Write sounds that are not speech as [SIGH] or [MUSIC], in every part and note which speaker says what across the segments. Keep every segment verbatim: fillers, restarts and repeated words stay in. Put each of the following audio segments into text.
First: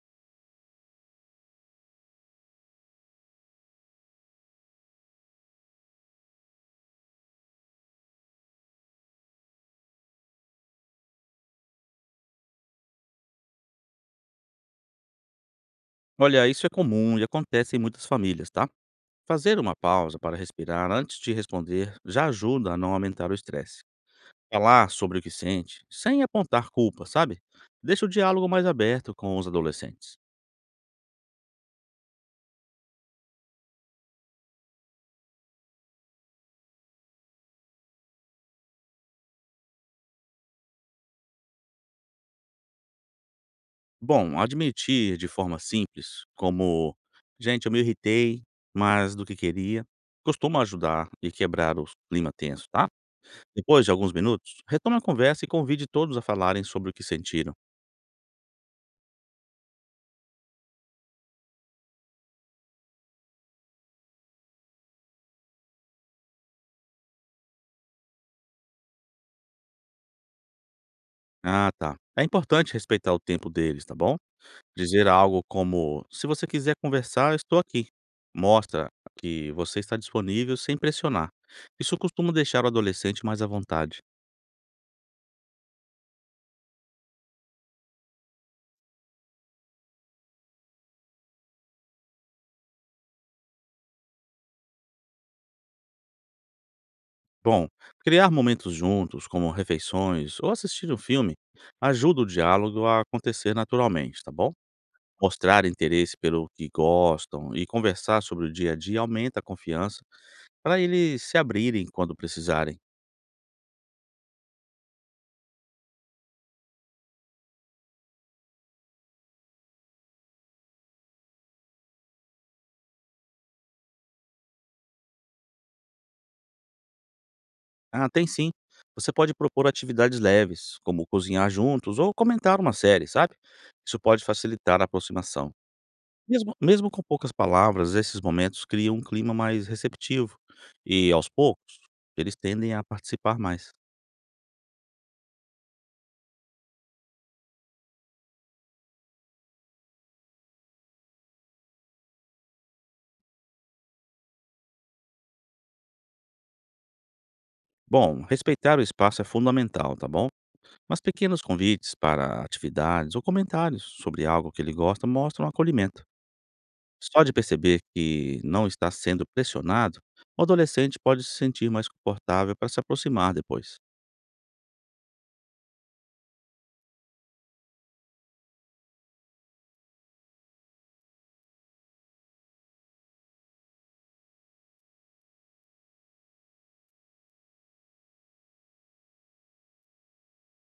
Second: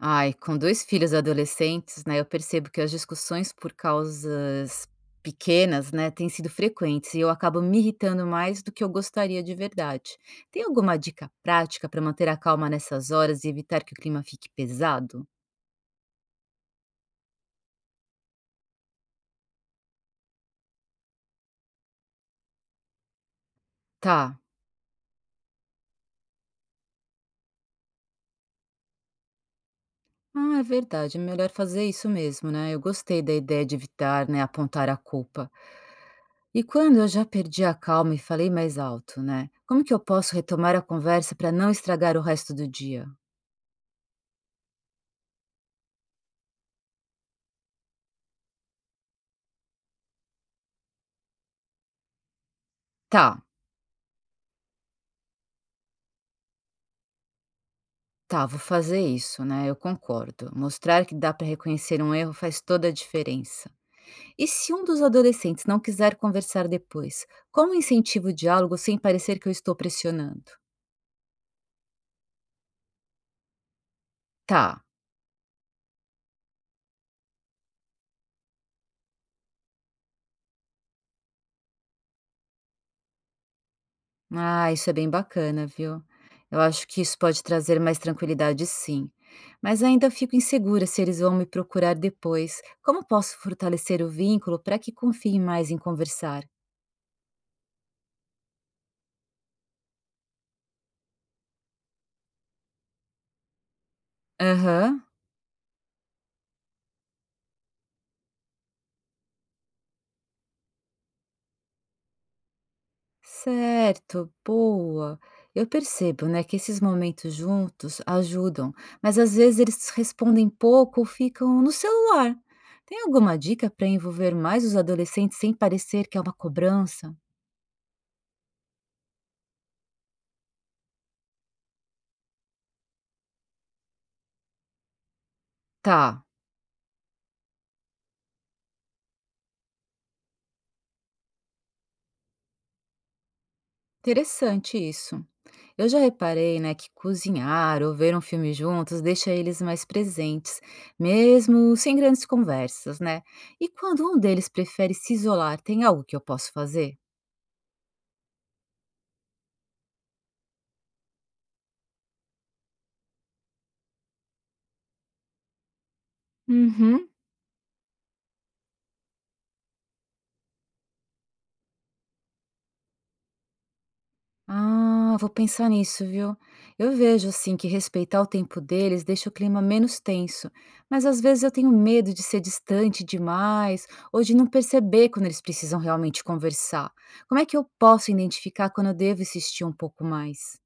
Speaker 1: Ai, com dois filhos adolescentes, né, eu percebo que as discussões por causas pequenas, né, têm sido frequentes e eu acabo me irritando mais do que eu gostaria de verdade. Tem alguma dica prática para manter a calma nessas horas e evitar que o clima fique pesado?
Speaker 2: Olha, isso é comum e acontece em muitas famílias, tá? Fazer uma pausa para respirar antes de responder já ajuda a não aumentar o estresse.
Speaker 1: Tá.
Speaker 2: Falar sobre o que sente, sem apontar culpa, sabe? Deixa o diálogo mais aberto com os adolescentes.
Speaker 1: Ah, é verdade, é melhor fazer isso mesmo, né? Eu gostei da ideia de evitar, né, apontar a culpa. E quando eu já perdi a calma e falei mais alto, né? Como que eu posso retomar a conversa para não estragar o resto do dia?
Speaker 2: Bom, admitir de forma simples, como gente, eu me irritei mais do que queria, costuma ajudar e quebrar o clima tenso, tá?
Speaker 1: Tá.
Speaker 2: Depois de alguns minutos, retome a conversa e convide todos a falarem sobre o que sentiram.
Speaker 1: Tá, vou fazer isso, né? Eu concordo. Mostrar que dá para reconhecer um erro faz toda a diferença. E se um dos adolescentes não quiser conversar depois, como incentivo o diálogo sem parecer que eu estou pressionando?
Speaker 2: Ah, tá. É importante respeitar o tempo deles, tá bom?
Speaker 1: Tá.
Speaker 2: Dizer algo como: "Se você quiser conversar, eu estou aqui". Mostra que você está disponível sem pressionar. Isso costuma deixar o adolescente mais à vontade.
Speaker 1: Ah, isso é bem bacana, viu? Eu acho que isso pode trazer mais tranquilidade, sim. Mas ainda fico insegura se eles vão me procurar depois. Como posso fortalecer o vínculo para que confiem mais em conversar?
Speaker 2: Bom, criar momentos juntos, como refeições ou assistir um filme, ajuda o diálogo a acontecer naturalmente, tá bom?
Speaker 1: Aham.
Speaker 2: Mostrar interesse pelo que gostam e conversar sobre o dia a dia aumenta a confiança para eles se abrirem quando precisarem.
Speaker 1: Certo, boa. Eu percebo, né, que esses momentos juntos ajudam, mas às vezes eles respondem pouco ou ficam no celular. Tem alguma dica para envolver mais os adolescentes sem parecer que é uma cobrança?
Speaker 2: Ah, tem sim. Você pode propor atividades leves, como cozinhar juntos ou comentar uma série, sabe? Isso pode facilitar a aproximação.
Speaker 1: Tá,
Speaker 2: Mesmo, mesmo com poucas palavras, esses momentos criam um clima mais receptivo e, aos poucos, eles tendem a participar mais.
Speaker 1: interessante isso. Eu já reparei, né, que cozinhar ou ver um filme juntos deixa eles mais presentes, mesmo sem grandes conversas, né? E quando um deles prefere se isolar, tem algo que eu posso fazer?
Speaker 2: Bom, respeitar o espaço é fundamental, tá bom? Mas pequenos convites para atividades ou comentários sobre algo que ele gosta mostram acolhimento.
Speaker 1: Uhum.
Speaker 2: Só de perceber que não está sendo pressionado, o adolescente pode se sentir mais confortável para se aproximar depois.
Speaker 1: Ah, vou pensar nisso, viu? Eu vejo assim que respeitar o tempo deles deixa o clima menos tenso, mas às vezes eu tenho medo de ser distante demais ou de não perceber quando eles precisam realmente conversar. Como é que eu posso identificar quando eu devo insistir um pouco mais?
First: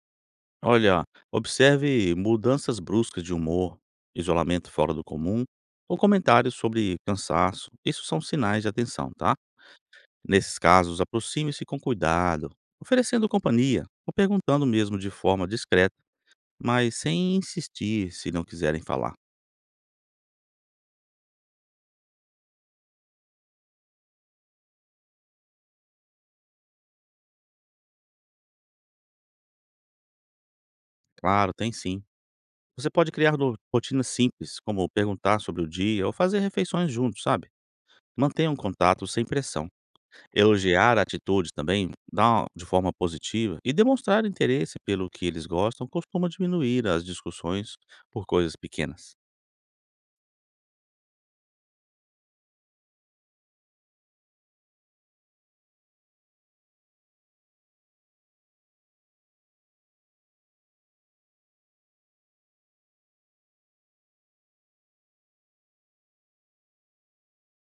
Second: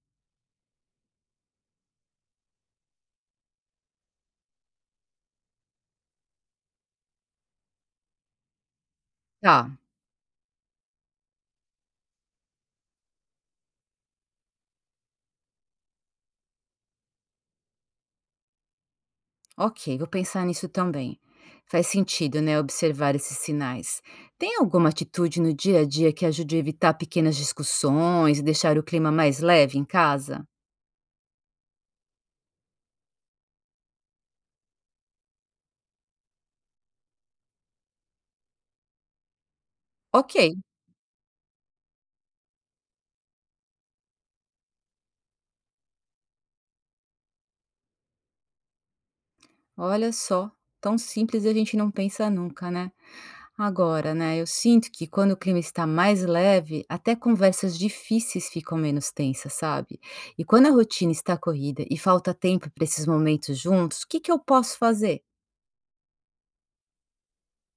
Speaker 2: Olha, observe mudanças bruscas de humor, isolamento fora do comum ou comentários sobre cansaço. Isso são sinais de atenção, tá?
Speaker 1: Tá,
Speaker 2: Nesses casos, aproxime-se com cuidado, oferecendo companhia ou perguntando mesmo de forma discreta, mas sem insistir se não quiserem falar.
Speaker 1: ok, vou pensar nisso também. Faz sentido, né, observar esses sinais. Tem alguma atitude no dia a dia que ajude a evitar pequenas discussões e deixar o clima mais leve em casa?
Speaker 2: Claro, tem sim. Você pode criar no- rotinas simples, como perguntar sobre o dia ou fazer refeições juntos, sabe? Mantenha um contato sem pressão.
Speaker 1: Ok.
Speaker 2: Elogiar a atitude também, dar de forma positiva e demonstrar interesse pelo que eles gostam costuma diminuir as discussões por coisas pequenas.
Speaker 1: Olha só, tão simples e a gente não pensa nunca, né? Agora, né, eu sinto que quando o clima está mais leve, até conversas difíceis ficam menos tensas, sabe? E quando a rotina está corrida e falta tempo para esses momentos juntos, o que que eu posso fazer?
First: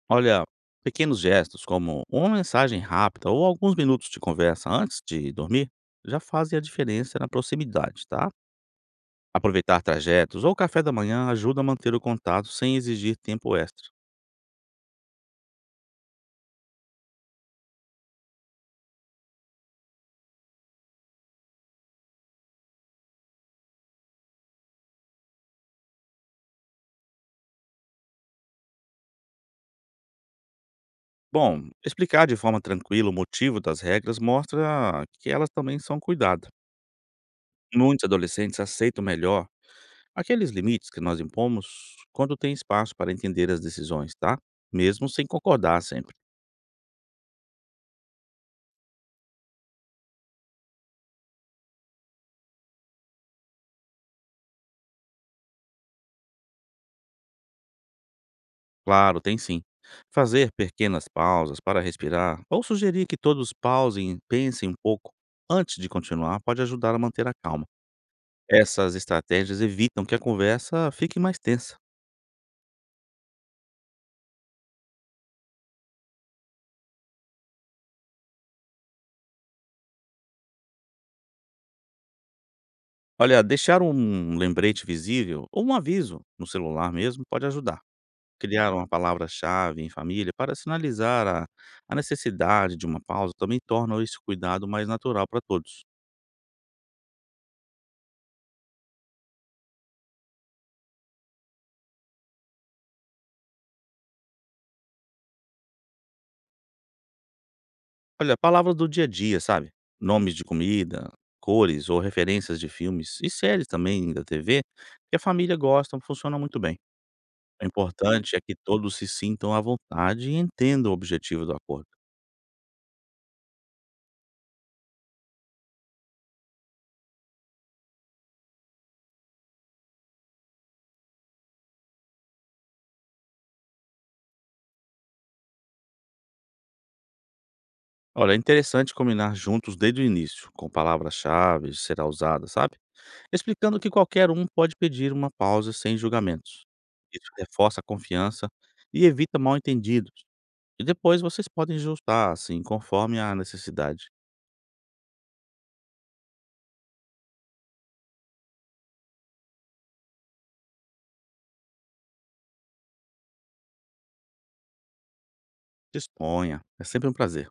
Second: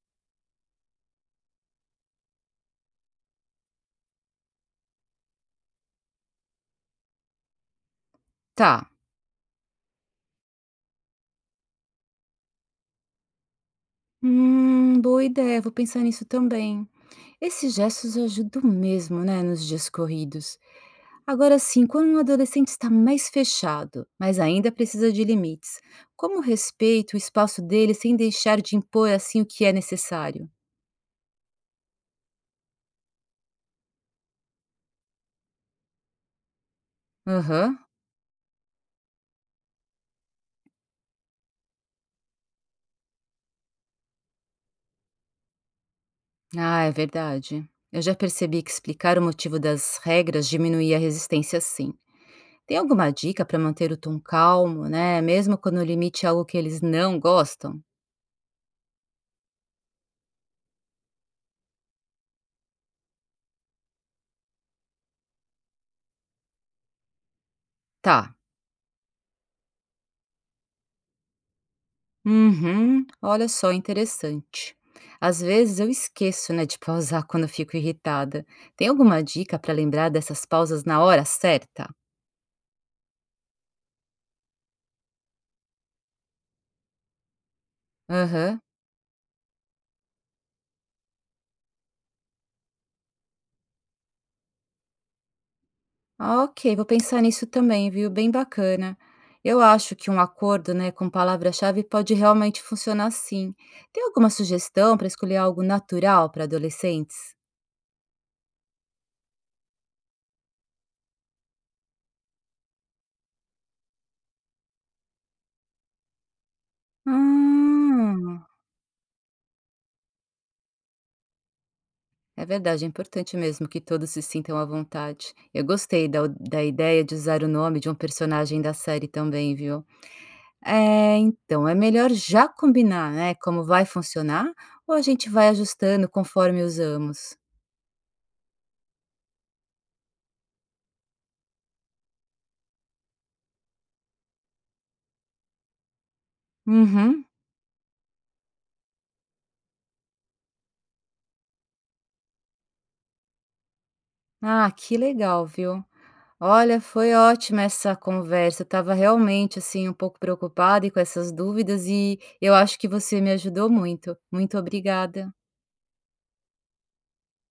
Speaker 2: Olha, pequenos gestos como uma mensagem rápida ou alguns minutos de conversa antes de dormir já fazem a diferença na proximidade, tá?
Speaker 1: Tá.
Speaker 2: Aproveitar trajetos ou café da manhã ajuda a manter o contato sem exigir tempo extra.
Speaker 1: Hum, boa ideia, vou pensar nisso também. Esses gestos ajudam mesmo, né, nos dias corridos. Agora sim, quando um adolescente está mais fechado, mas ainda precisa de limites, como respeito o espaço dele sem deixar de impor assim o que é necessário?
Speaker 2: Bom, explicar de forma tranquila o motivo das regras mostra que elas também são cuidadas.
Speaker 1: Aham.
Speaker 2: Muitos adolescentes aceitam melhor aqueles limites que nós impomos quando tem espaço para entender as decisões, tá? Mesmo sem concordar sempre.
Speaker 1: Ah, é verdade. Eu já percebi que explicar o motivo das regras diminuía a resistência sim. Tem alguma dica para manter o tom calmo, né? Mesmo quando o limite é algo que eles não gostam?
Speaker 2: Claro, tem sim. Fazer pequenas pausas para respirar ou sugerir que todos pausem e pensem um pouco antes de continuar pode ajudar a manter a calma.
Speaker 1: Tá,
Speaker 2: Essas estratégias evitam que a conversa fique mais tensa.
Speaker 1: uhum. Olha só, interessante. Às vezes eu esqueço, né, de pausar [LAUGHS] quando eu fico irritada. Tem alguma dica para lembrar dessas pausas na hora certa?
Speaker 2: Olha, deixar um lembrete visível ou um aviso no celular mesmo pode ajudar.
Speaker 1: Aham.
Speaker 2: Criar uma palavra-chave em família para sinalizar a, a necessidade de uma pausa também torna esse cuidado mais natural para todos.
Speaker 1: Ah, ok, vou pensar nisso também, viu? Bem bacana. Eu acho que um acordo, né, com palavra-chave pode realmente funcionar sim. Tem alguma sugestão para escolher algo natural para adolescentes?
Speaker 2: Olha, palavras do dia a dia, sabe? Nomes de comida, cores ou referências de filmes e séries também da T V que a família gosta funciona muito bem. O importante é
Speaker 1: Ah.
Speaker 2: que todos se sintam à vontade e entendam o objetivo do acordo.
Speaker 1: É verdade, é importante mesmo que todos se sintam à vontade. Eu gostei da, da ideia de usar o nome de um personagem da série também, viu? É, então, é melhor já combinar, né, como vai funcionar, ou a gente vai ajustando conforme usamos?
Speaker 2: Olha, é interessante combinar juntos desde o início, com palavras-chave, será usada, sabe? Explicando que qualquer um pode pedir uma pausa sem julgamentos.
Speaker 1: Uhum.
Speaker 2: Isso reforça a confiança e evita mal-entendidos. E depois vocês podem ajustar, assim, conforme a necessidade.
Speaker 1: Ah, que legal, viu? Olha, foi ótima essa conversa. Eu estava realmente, assim, um pouco preocupada e com essas dúvidas e eu acho que você me ajudou muito. Muito obrigada.
Speaker 2: Disponha. É sempre um prazer.